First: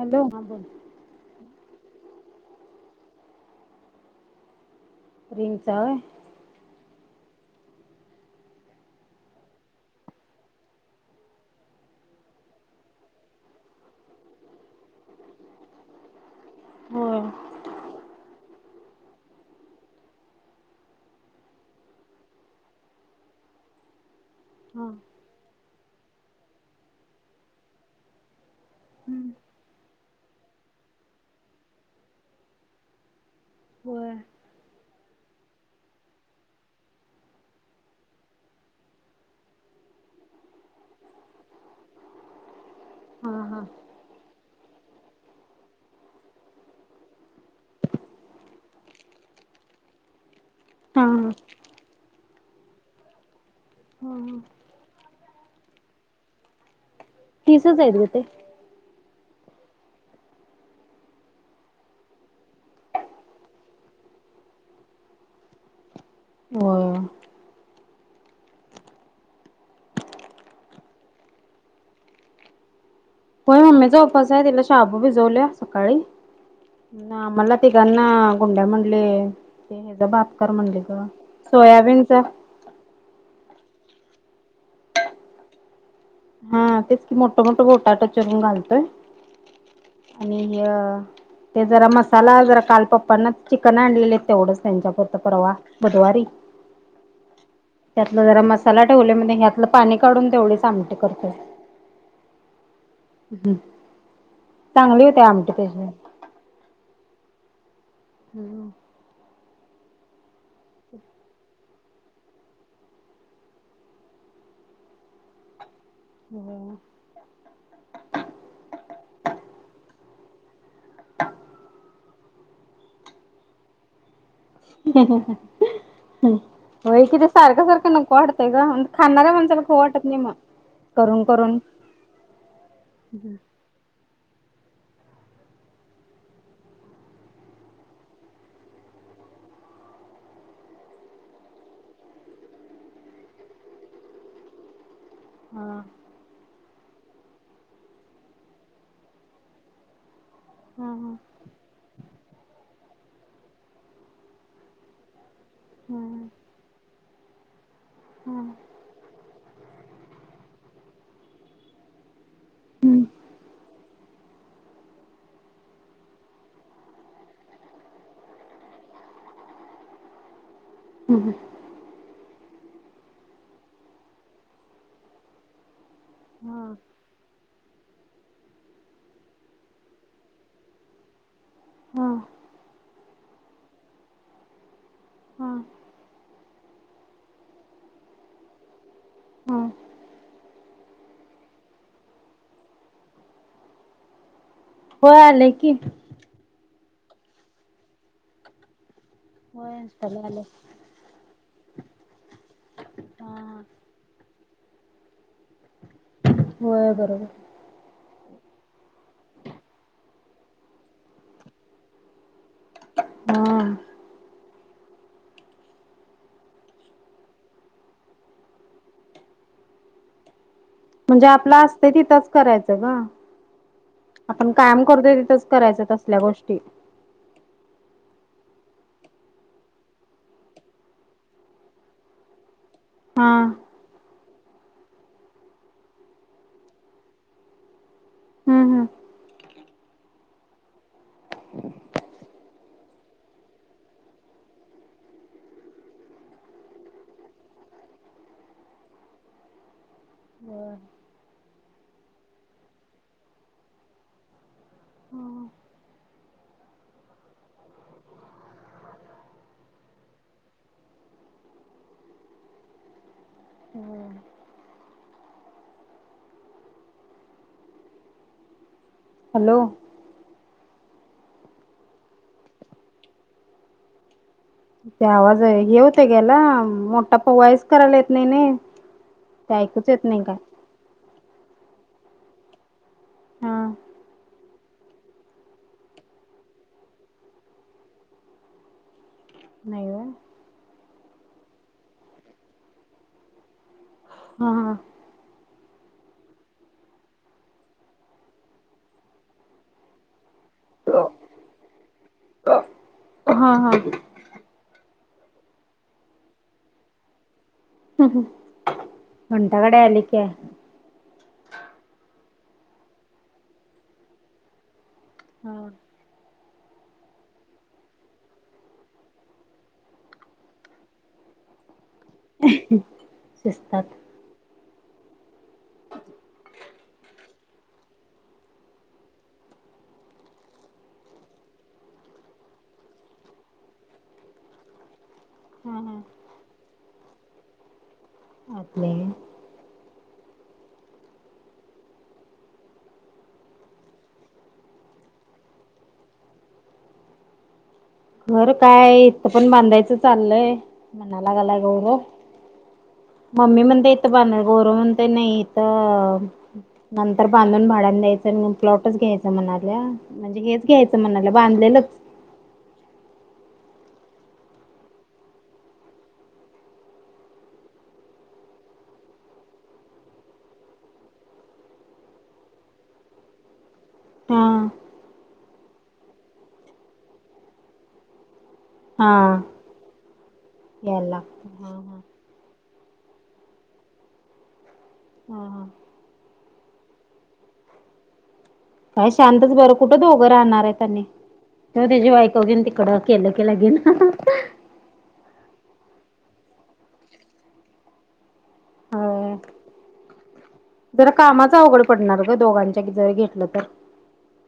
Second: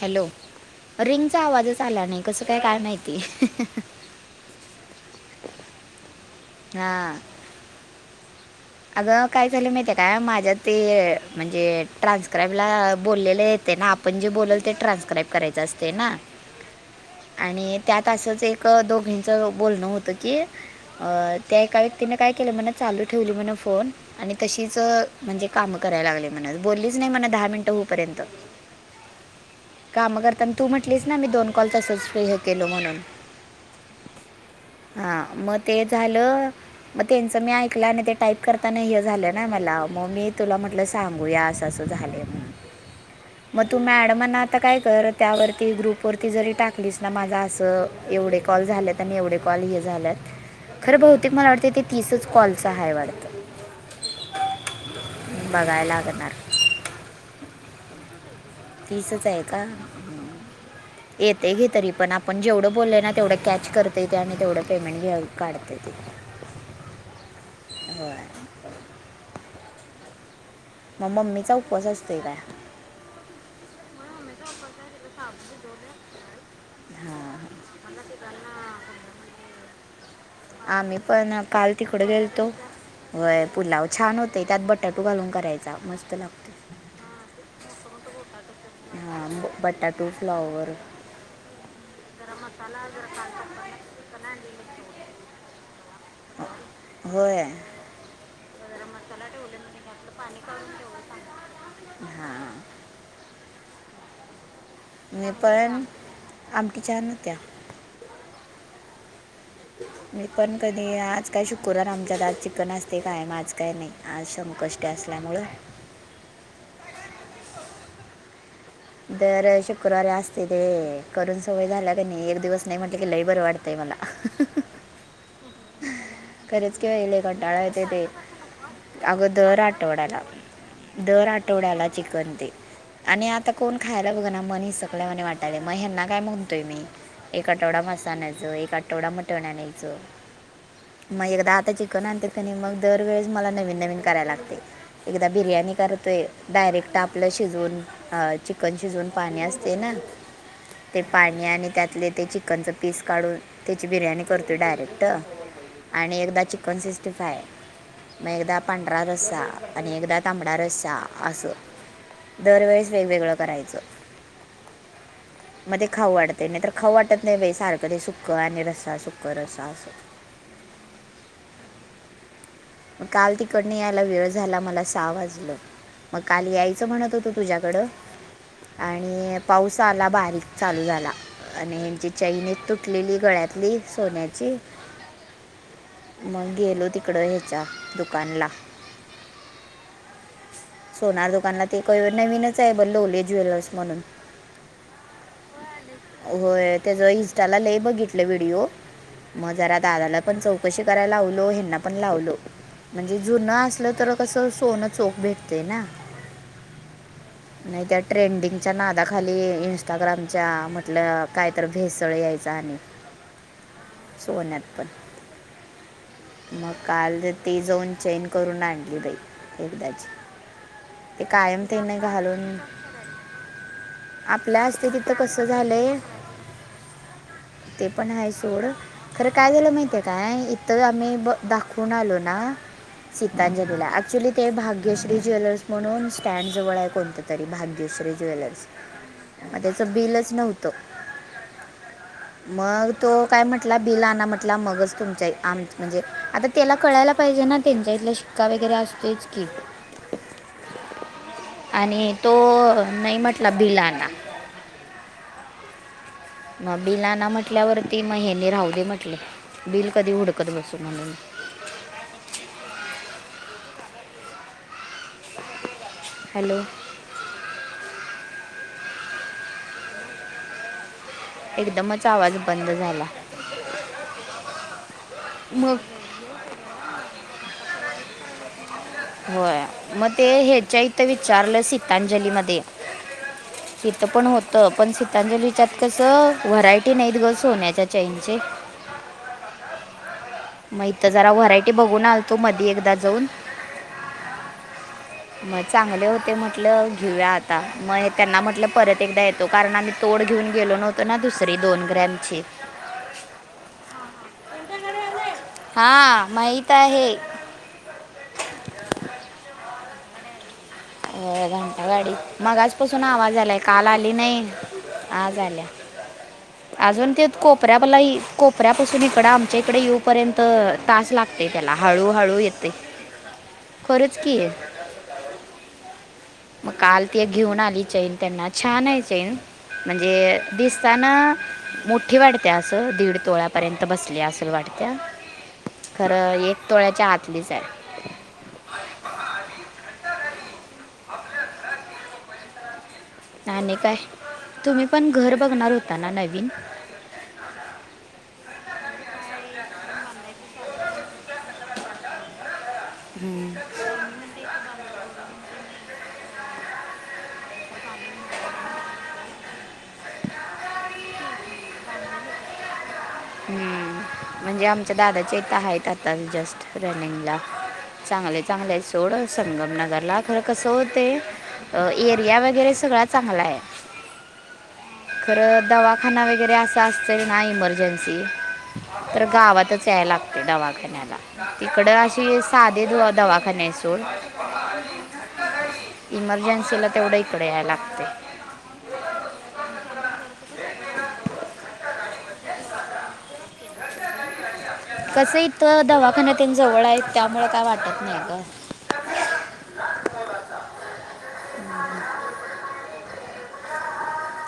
Hello हां बोल. रिंगचा आवाजच चाला नाही कसं काय काय माहीती रिंगचा होय. हा अगं काय झालं माहिती काय माझ्या ते म्हणजे ट्रान्स्क्राईब ला बोललेले आहेत आपण जे बोल ते ट्रान्स्क्राईब करायच असते ना होय आणि त्या तसंच एक दोघींचं बोलणं होतं की अ त्या एका व्यक्तीने काय केलं म्हणा चालू ठेवली म्हण फोन आणि तशीच म्हणजे काम करायला लागले म्हण बोललीच नाही म्हणा दहा मिनटं होऊपर्यंत हम्म काम करता तू म्हटलीस ना मी दोन कॉल तसच हे केलो म्हणून होय हा मग ते झालं मग त्यांच मी ऐकलं आणि टाईप करताना हे झालं ना मला मग मी तुला म्हटलं सांगूया अस असं झालय म्हणून हा हा मग तू मॅडमना आता काय कर त्यावरती ग्रुपवरती जरी टाकलीस ना माझा असं एवढे कॉल झाले आणि एवढे कॉल हे झाल्यात खर हा बहुतेक मला वाटत तीसच कॉल हाय वाटत होम बघायला लागणार तिसच आहेत ग ते तीसच आहे का येते ग तरी पण आपण जेवढं बोललंय ना तेवढं कॅच करता येते आणि तेवढं पेमेंट घेऊ काढतय ते हो होय मग मम्मीचा उपवासअसतोय काय मम्मीचा उपास आहे तिला शाबू भिजवल्या सकाळी ना हां आम्हाला तिघांना गुंड्या म्हणले ते हचा बाप आम्ही पण काल तिकड गेलतो वय पुलाव छान होते त्यात बटाटू घालून करायचा मस्त हा लागतो तेच कि मोठं मोठं बटाटू चीरून घालतोय. हां ब- बटाटू आणि फ्लॉवर ह. ते जरा मसाला जरा काल पप्पांना चिकन आणलेले तेवढंच त्यांच्यापरत परवा बुधवारी होय. त्यातला जरा मसाला ठेवले म्हण ह्या पाणी काढून तेवढीच आमटी करतोय हां ह ने पाळण आमटी छान हुत्या. हो. ते मी पण कधी आज काय शुक्रवार आमच्या आज चिकन असतय कायम आज काय नाही आज संकष्टी असते. उणांमुळ होम्. हे करून सवय झाल्या क नी एक दिवस नाही म्हटलं की लईबर वाढतंय मला ह ह ह. खरेच कि ब ई लय कंटाळा येत सारखं ते नको वाटतंय ग खाणाऱ्या अगं दर माणसाला खाऊ वाटत नाही आठवड्याला मग. करून दर करून आठवड्याला चिकन ते आणि आता कोण खाय. बघ ना मन हिसकल्यावनी वाटालय म ह्यांना काय म्हणतोय मी एक आठवडा मास आणायच एक आठवड मटण आणायच. मग एकदा आता चिकन आणल कनी मग दरवेळेस मला नवीन नवीन करायला लागतय. एकदा बिर्याणी करतोय डायरेक्ट आप लय शिजुन अ चिकन शिजुन पाणी असते ना ते पाणी आणि त्यातले त्याची चिकन च पीस काढून त्याची बिर्याणी करतो डायरेक्ट आणि एकदा चिकन सिकस्टी फ्राय मग एकदा पांढरा र चा एकदा तांबड रस्सा असं. दरवेळेस वेगवेगळं करायचं. मध्ये ते खाऊ वाटते नाही तर खाऊ वाटत नाही बाई सारखं ते सुकं आणि रस्सा सुख रसा असं हम् ह काल तिकडन यायला वेळ झाला मला सहा वाजलं. मग काल यायचं म्हणत होतो तुझ्याकडं आणि पाऊस आला बारीक चालू झाला. आणि ह्यांची चैन एक तुटलेली गळ्यातली सोन्याची मग गेलो तिकडं ह्याच्या दुकानला सोनार दुकानला ते नवीनच आहे लवले ज्वेलर्स म्हणून हो आलेय की त्याज इस्टांला बघितलं व्हिडिओ मग जरा होय दादाला इंस्टाला पण आलंय. चौकशी करायला लावलो ह्यांना पण लावलो म्हणजे जुन असलं तर कस सोनं चोख भेटते ना. होय बरोबर. नाही त्या ट्रेंडिंगच्या नादाखाली इंस्टाग्रामच्या मदल्या काय तर भेसळ याय जाणे हा सोन्यात पण मग काल ती जाऊन चैन करून आणली बाई एकदाची. ते म्हणजे कायम आपलं असत त्यांनी तिथंच घालून करायचं ग. आपण आपल्या कायम असते तिथं करतोय कसं तिथंच करायचं झालंय तसल्या गोष्टी. ोड खरं काय झालं माहितीये काय इथं आम्ही दाखवून आलो ना. हा शीतांजलीला ऐक्चुली ते भाग्यश्री ज्वेलर्स म्हणून स्टॅड जवळ आहे कोणत तरी भाग्यश्री ज्वेलर्स. हम्म हम्म. अ त्याचं बिलच नव्हतं. मग तो काय म्हटला बील आता म्हटला मगच तुमच्या आम म्हणजे आता त्याला कळायल. पाहिजे ना त्यांचा इथला शिक्का वगैरे असतोयच की. आणि तो नाही म्हटला बिलाना आणा [inaudible] मग बिल आना म्हटल्यावरती म हेनी राहू दे म्हटले बिल कधी उडकत बसून म्हणुण हॅलो हॅलो एकदमच आवाज बंद झाला ते आवाज मग ये होत ग्याला मोठा पवायस करायला येत नाही ना होय मग ते ह्याच्या इथं विचारलं सीतांजली मध्ये हा तिथं पण होत पण सीतांजलीच्यात कसं व्हरायटी नाहीत ग सोन्याच्या ईनचे नाही व मग इथ जरा व्हरायटी बघून आलतो मधी एकदा जाऊन हा हा मग चांगले होते म्हटलं घेऊया आता मग त्यांना म्हटलं परत एकदा येतो कारण आम्ही तोड घेऊन गेलो नव्हतो ना दुसरी दोन ग्रॅमची हा हा हा माहित आहे ह ह उंट कडे आलीक अ घंटा गाडी मगाजपसून आवाज आलाय काल आली नाही आजज आल्या अजून ते कोपऱ्याला कोपऱ्यापासून इकड आमच्या इकडे येऊपर्यंत तास लागते त्याला हळू हळू येते शिस्तात खरंच की आहे मग काल ती घेऊन आली चैन त्यांना छान आहे चैन म्हणजे दिसताना मोठी वाटते असं दीड तोळा्यापर्यंत बसली अस वाटते. हा हा खरं एक तोळ्याच्या आतलीच आहे. [unintelligible] आप नाही काय तुम्ही पण घर बघणार होता ना नवीन खर काय इथथं पण बांधायचं चाललंय म्हणाला गलाय गौरव मम्मी म्हणते इथं बांधणार गोरव म्हणत नाही इथ नंतर बांधून भाड्याना द्यायचं आणि प्लॉटच घ्यायचं म्हणाल्या म्हणजे हेच घ्यायचं म्हणाल्या बांधलेलंच ह हम्म म्हणजे आमच्या दादा ता आहेत आता जस्ट रनिंगला चांगले चांगले सोड संगम नगर ला खरं कसं होते एरिया वगैरे सगळा चांगला आहे हा खरं दवाखाना वगैरे अस असत ना इमर्जन्सी हा गावातच या लागते यायला दवाखान्याला लागतं हा तिकड हा अ साध द दूवाता वाखा नाहीसर हा हा ला तेवढ्याहीकडे याय लागते काय शांतच बरं कुठं दोघं राहणार आहे त्यांनी तेव त्याची बायकव घेन तिकडं केलं केलं गेन कसं इथ दवाखाना न ते जवळ आहे. त्यामुळे काय वाटत नाही ग. होय जरा कामाच अवघड पडणार ग दोघांच्या क जरी घेतलं तर.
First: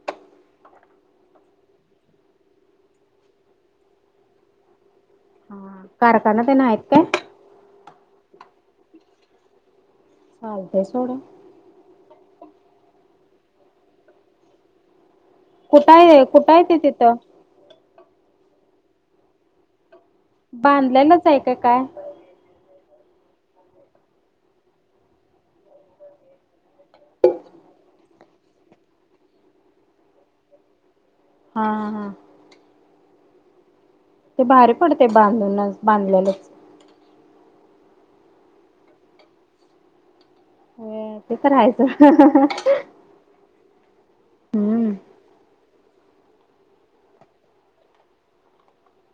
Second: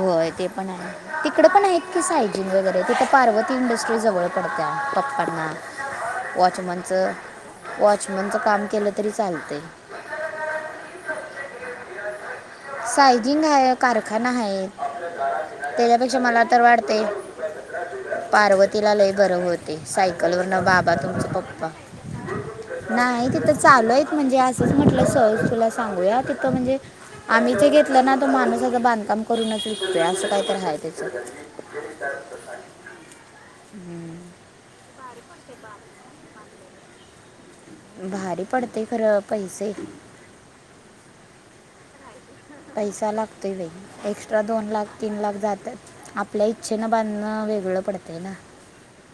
होय ते पण आहे. तिकडे पण आहेत की सायजिन वगैरे तिथं पार्वती इंडस्ट्री जवळ पडत्या. हा [unintelligible] कारखाना ते नाहीत वॉचमनच काय [unintelligible] बीचमनच काम केलं तरी चालतय. चालतंय सोड. सायजिंग हाये. कारखाना आहेत. कुठं त्याच्यापेक्षा आहे मला कुठं तर आहे ते वाटतय तिथं पार्वतीला लई बर होते. सायकल वर न बाबा बांधलेलंच तुमचा आहे का पप्पा- काय नाही तिथं चालूयत म्हणजे असंच म्हटलं सहज तुला सांगूया तिथं म्हणजे आम्ही चे - क घेतला ना तो माणूस अस बांधकाम करूनच विकतोय, असं काहीतर आह. हा, हा, हा. हम्म. ते भारी पडतय बांधूनच, बांधलेलंच. भारी पडतय खरं पैसे- होय ते तर हायचं. पैसा लागतोय बाई. एक्स्ट्रा दोन हम्म लाख, तीन लाख जातात,, आपल्या इच्छेनं बांधणं वेगळं पडतंय ना!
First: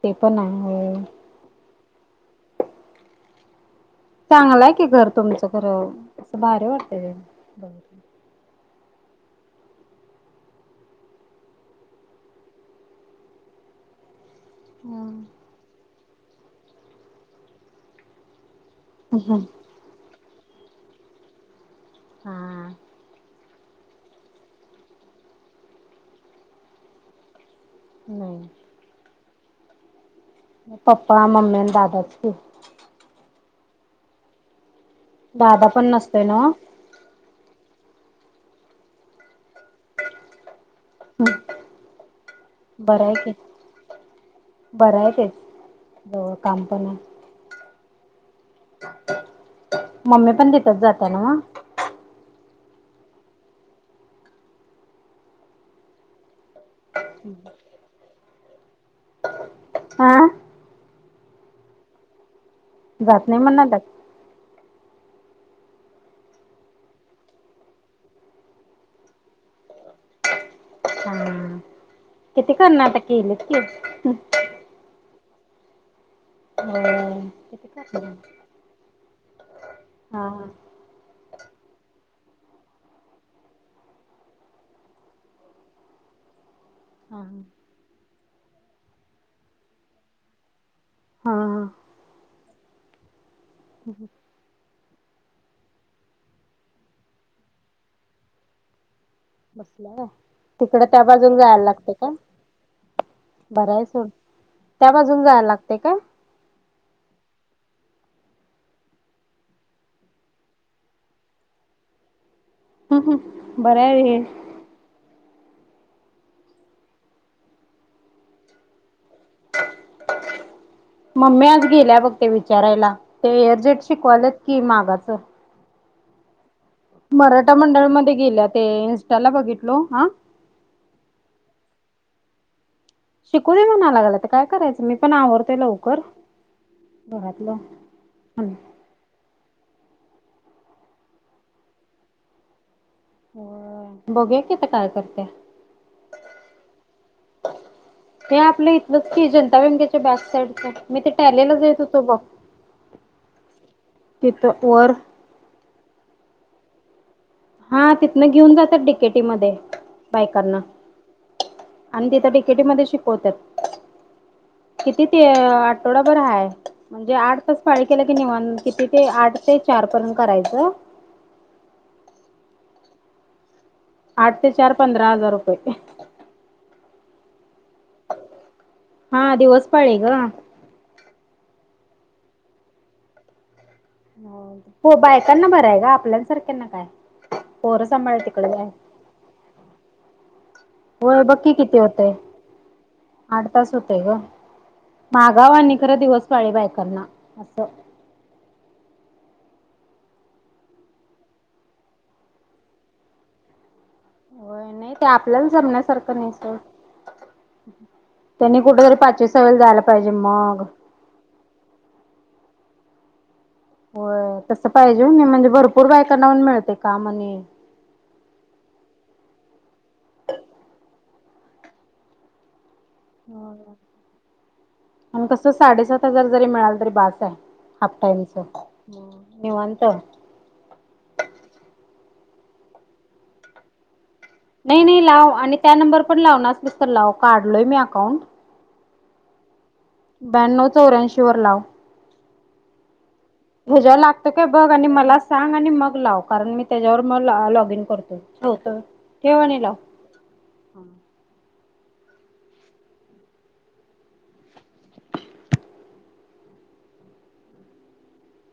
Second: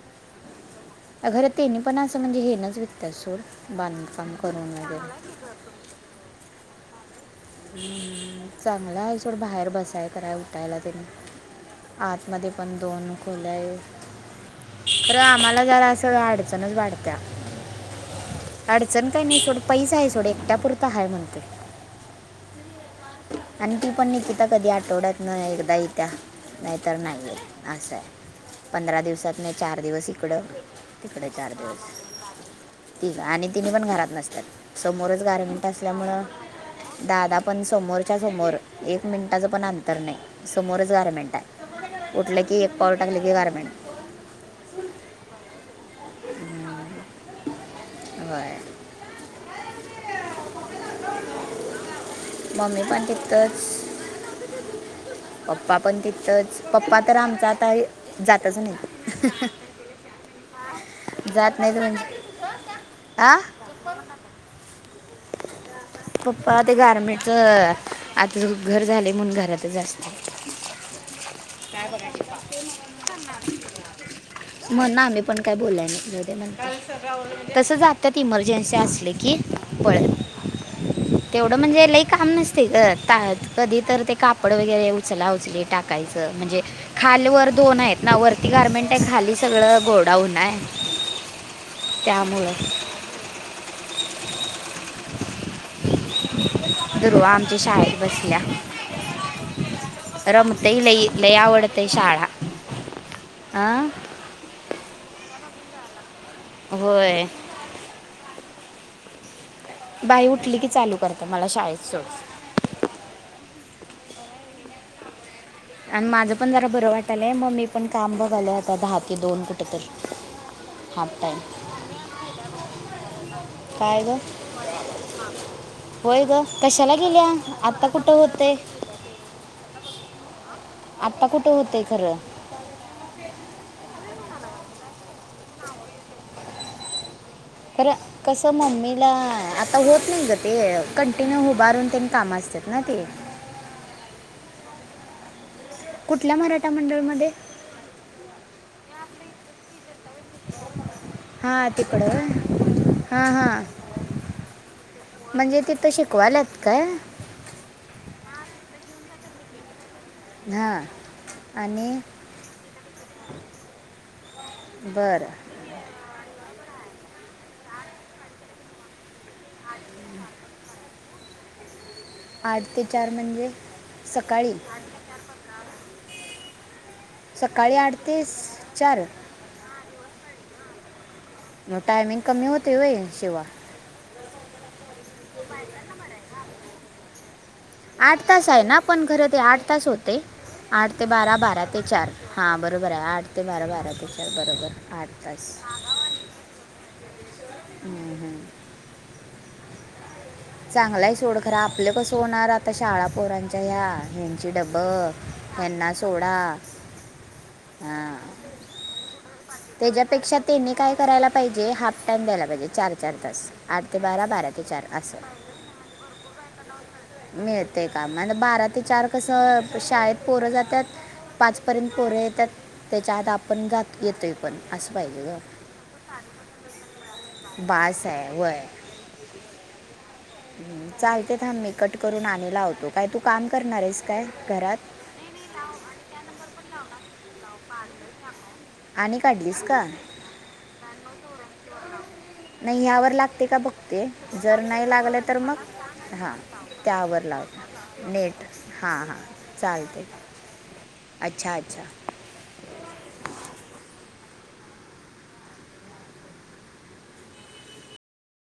ते पण आहे, होय खरं त्यांनी पण असं म्हणजे हे नच विकत्यात सोड, बांधकाम करून चांगलंय की घर वगैरे तुमचं खर,, भारी वाटतय ते बगायऽ हम्म, चांगलं आहे सोड, बाहेर बसाय कराय उठायला त्यांनऽ आतमध्ये पण दोन खोल्याय, खर हम्म. आम्हाला जरा असं अडचणच वाढत्या. अडचण काही नाही हम्म. सोडं पैस आहे, सोडं एकट्या पुुरतं आहे म्हणतोयऽ हा आणि ती पण निकिता कधी आठवड्यात न एकदा येतीया, नाहीतर नाहीयेत. असं आहे, नाही पंधरा दिवसात नाही चार दिवसऽ तिकड, पप्पा तिकडे चार मम्मी आणि दादाच की दिवस त आणि तिने पण घरात नसतात. समोरच गारमेंट दादा पण असल्यामुंळ, नसतोय ना दादा पणऽ समोरच्या समोर, एक मिनिटाचं पण अंतर नाही, समोरच गारमेंट आह. एक पाउल बरं आहे टाकलीे कि की गारमेट. बरं आहे तेच,, जवळ काम पण आह. होय मम्मी पण तिथच जात्या ना म,, मम्मी पन तितचऽ पप्पा पण तिथंच, पप्पा तर आमचा आता जातच नाहीऽ हा? जात नाहीत म्हणजे- जात आ नाही म्हणना त्यात. [inaudible] पप्पा ते गार्मेंटच, आता घर झालेय म्हणून घरातच असत्यात. हा. किती कर्नाटक येले तीऽ म्हणून आम्ही पण काय बोलाय नाही,, म्हण तस जात्यात इमर्जन्सी असली कीऽ पन, हा हा हा. तेवढं म्हणजे एक लाईकऽ काम नसतय ग, कधी तर ते कापड वगैरे उचला उचली, टाकायचं म्हणजेऽ खाली वर दोन आहेत ना? वरती गार्मेंट आहे. खाली सगळं गोडाउन आह. हा हा त्यामुळं. दुर्वा आमच्या शाळेत बसल्या. बसल्या व्हय, तिकड रमतही त्या लई लई बाजूून जायला आवडते लागतय का? शाळा बर आहे हां सोड,, त्या बाजून जायला लागते काय? होय, बाई उठली की चालू करत्या, मला शाळेत सोडऽ ह, बरय हे. आणि माझं पण जरा बरं वाटालंय, मग मी पण काम बघालोय आता दहा ते दोन कुठ तरऽ हा, मम्मी आज गेल्या बघ, ते विचारायला ते एअरजेट काय ग शिकवायलेत की मागाचंऽ होय ग कशाला गेल्या आता कुठं मंडळमध्ये गेल्या हुतय? ते इन्स्टाला बघितलो हा आता कुठं होतय खरं? शिकू दे म्हणा लागलात, आता काय करायचं, मी पण आवरतोय लवकर. घरातलं खर, कस मम्मीला आऽऽ आ होत नाही ग ते कंटिन्यू उभारून त्यांनी कामा असतात ना ते हो बघू किथ काय करते कुठल्या मराठा मंडळमध्ये? बसकी जनता मेम त्याच्या बॅक साईडचा. मी ते हां टॅलीलाजात होतो बघ तिकडं हां हां तिथ वर. ते शिकवाल्यात काय? हा तिथनं घेऊन जातात डी. के. टी. मध्ये बायकांना. हां आणि तिथं डी. के. टी. मध्ये शिकवतात. किती ते बरं आठवडाभर हाय. म्हणजे आठ तास पाळी केला कि निवा किती ते आठ ते चार पर्यंत करायचं. आठ ते चार म्हणजे? आठ ते सकाळी चार पंधरा हजार रुपये. काळी आठतीस चार. हा दिवस पाळी ग. मग टायमिंग कमी होते व्हय शिवा. हो बायकांना बरं हाय ग, आपल्यासारख्यांना काय? पोरं सांभाळ आठ तिकडे तास आहे जाय. ना पण खरं ते आठ तास होते. आठ ते होय बारा, बघ की बारा किती ते चार होतय हा बरोबर आहे आठ ते बारा, बारा ते चार बरोबर आठ तास. मानी खरा दिवस पाळी बायकना असं. हम्म, हम्म. चांगलाय सोड खरं आपलं कसं होणार आता शाळा पोरांच्या ह्या ह्यांचे होय नाही ते डबल आपल्याला यांना जमण्यासारखं नाही सोडा सोड. हां त्यांनी कुठेतरी पाचवीस त्याच्यापेक्षा त्यांनी काय करायला पाहिजे हाफ टाइम द्यायला पाहिजे चार चार तास आठ ते बारा होय बारा ते तसं चार पाहिजे असं होय म्हणजे भरपूर बायकांना पण मिळते काम आणि मिळते का म्ह बारा ते चार कस शाळेत पोरं जातात पाच पर्यंत पोरं येतात. त्याच्या आता आपण जात येतोय. पण असं पाहिजे आणि ग कस साडेसात हजार जरी मिळाल तरी बास आहे. हाफ बास टाईमच आहे वय निवत. चालते थांब मी कट करून आणि लावतो काय तू काम करणार आहेस? काय नाही घरात नाही लाव आणि त्या नंबर पण लावणार असलीस तर लाव काढलोय मी अकाउंट. आणि काढलीस का? ब्याण्णव चौऱ्यांशी वर लाव. नाही यावर लाग ह्याज लागतो काय बघ आणि मला सांग आणि मग लाव हां कारण मी त्याच्यावर मग त्यावर लॉग इन लावतो करतो. नेट होतं हां हां ठेव आणि लाव. चालते अच्छा अच्छा.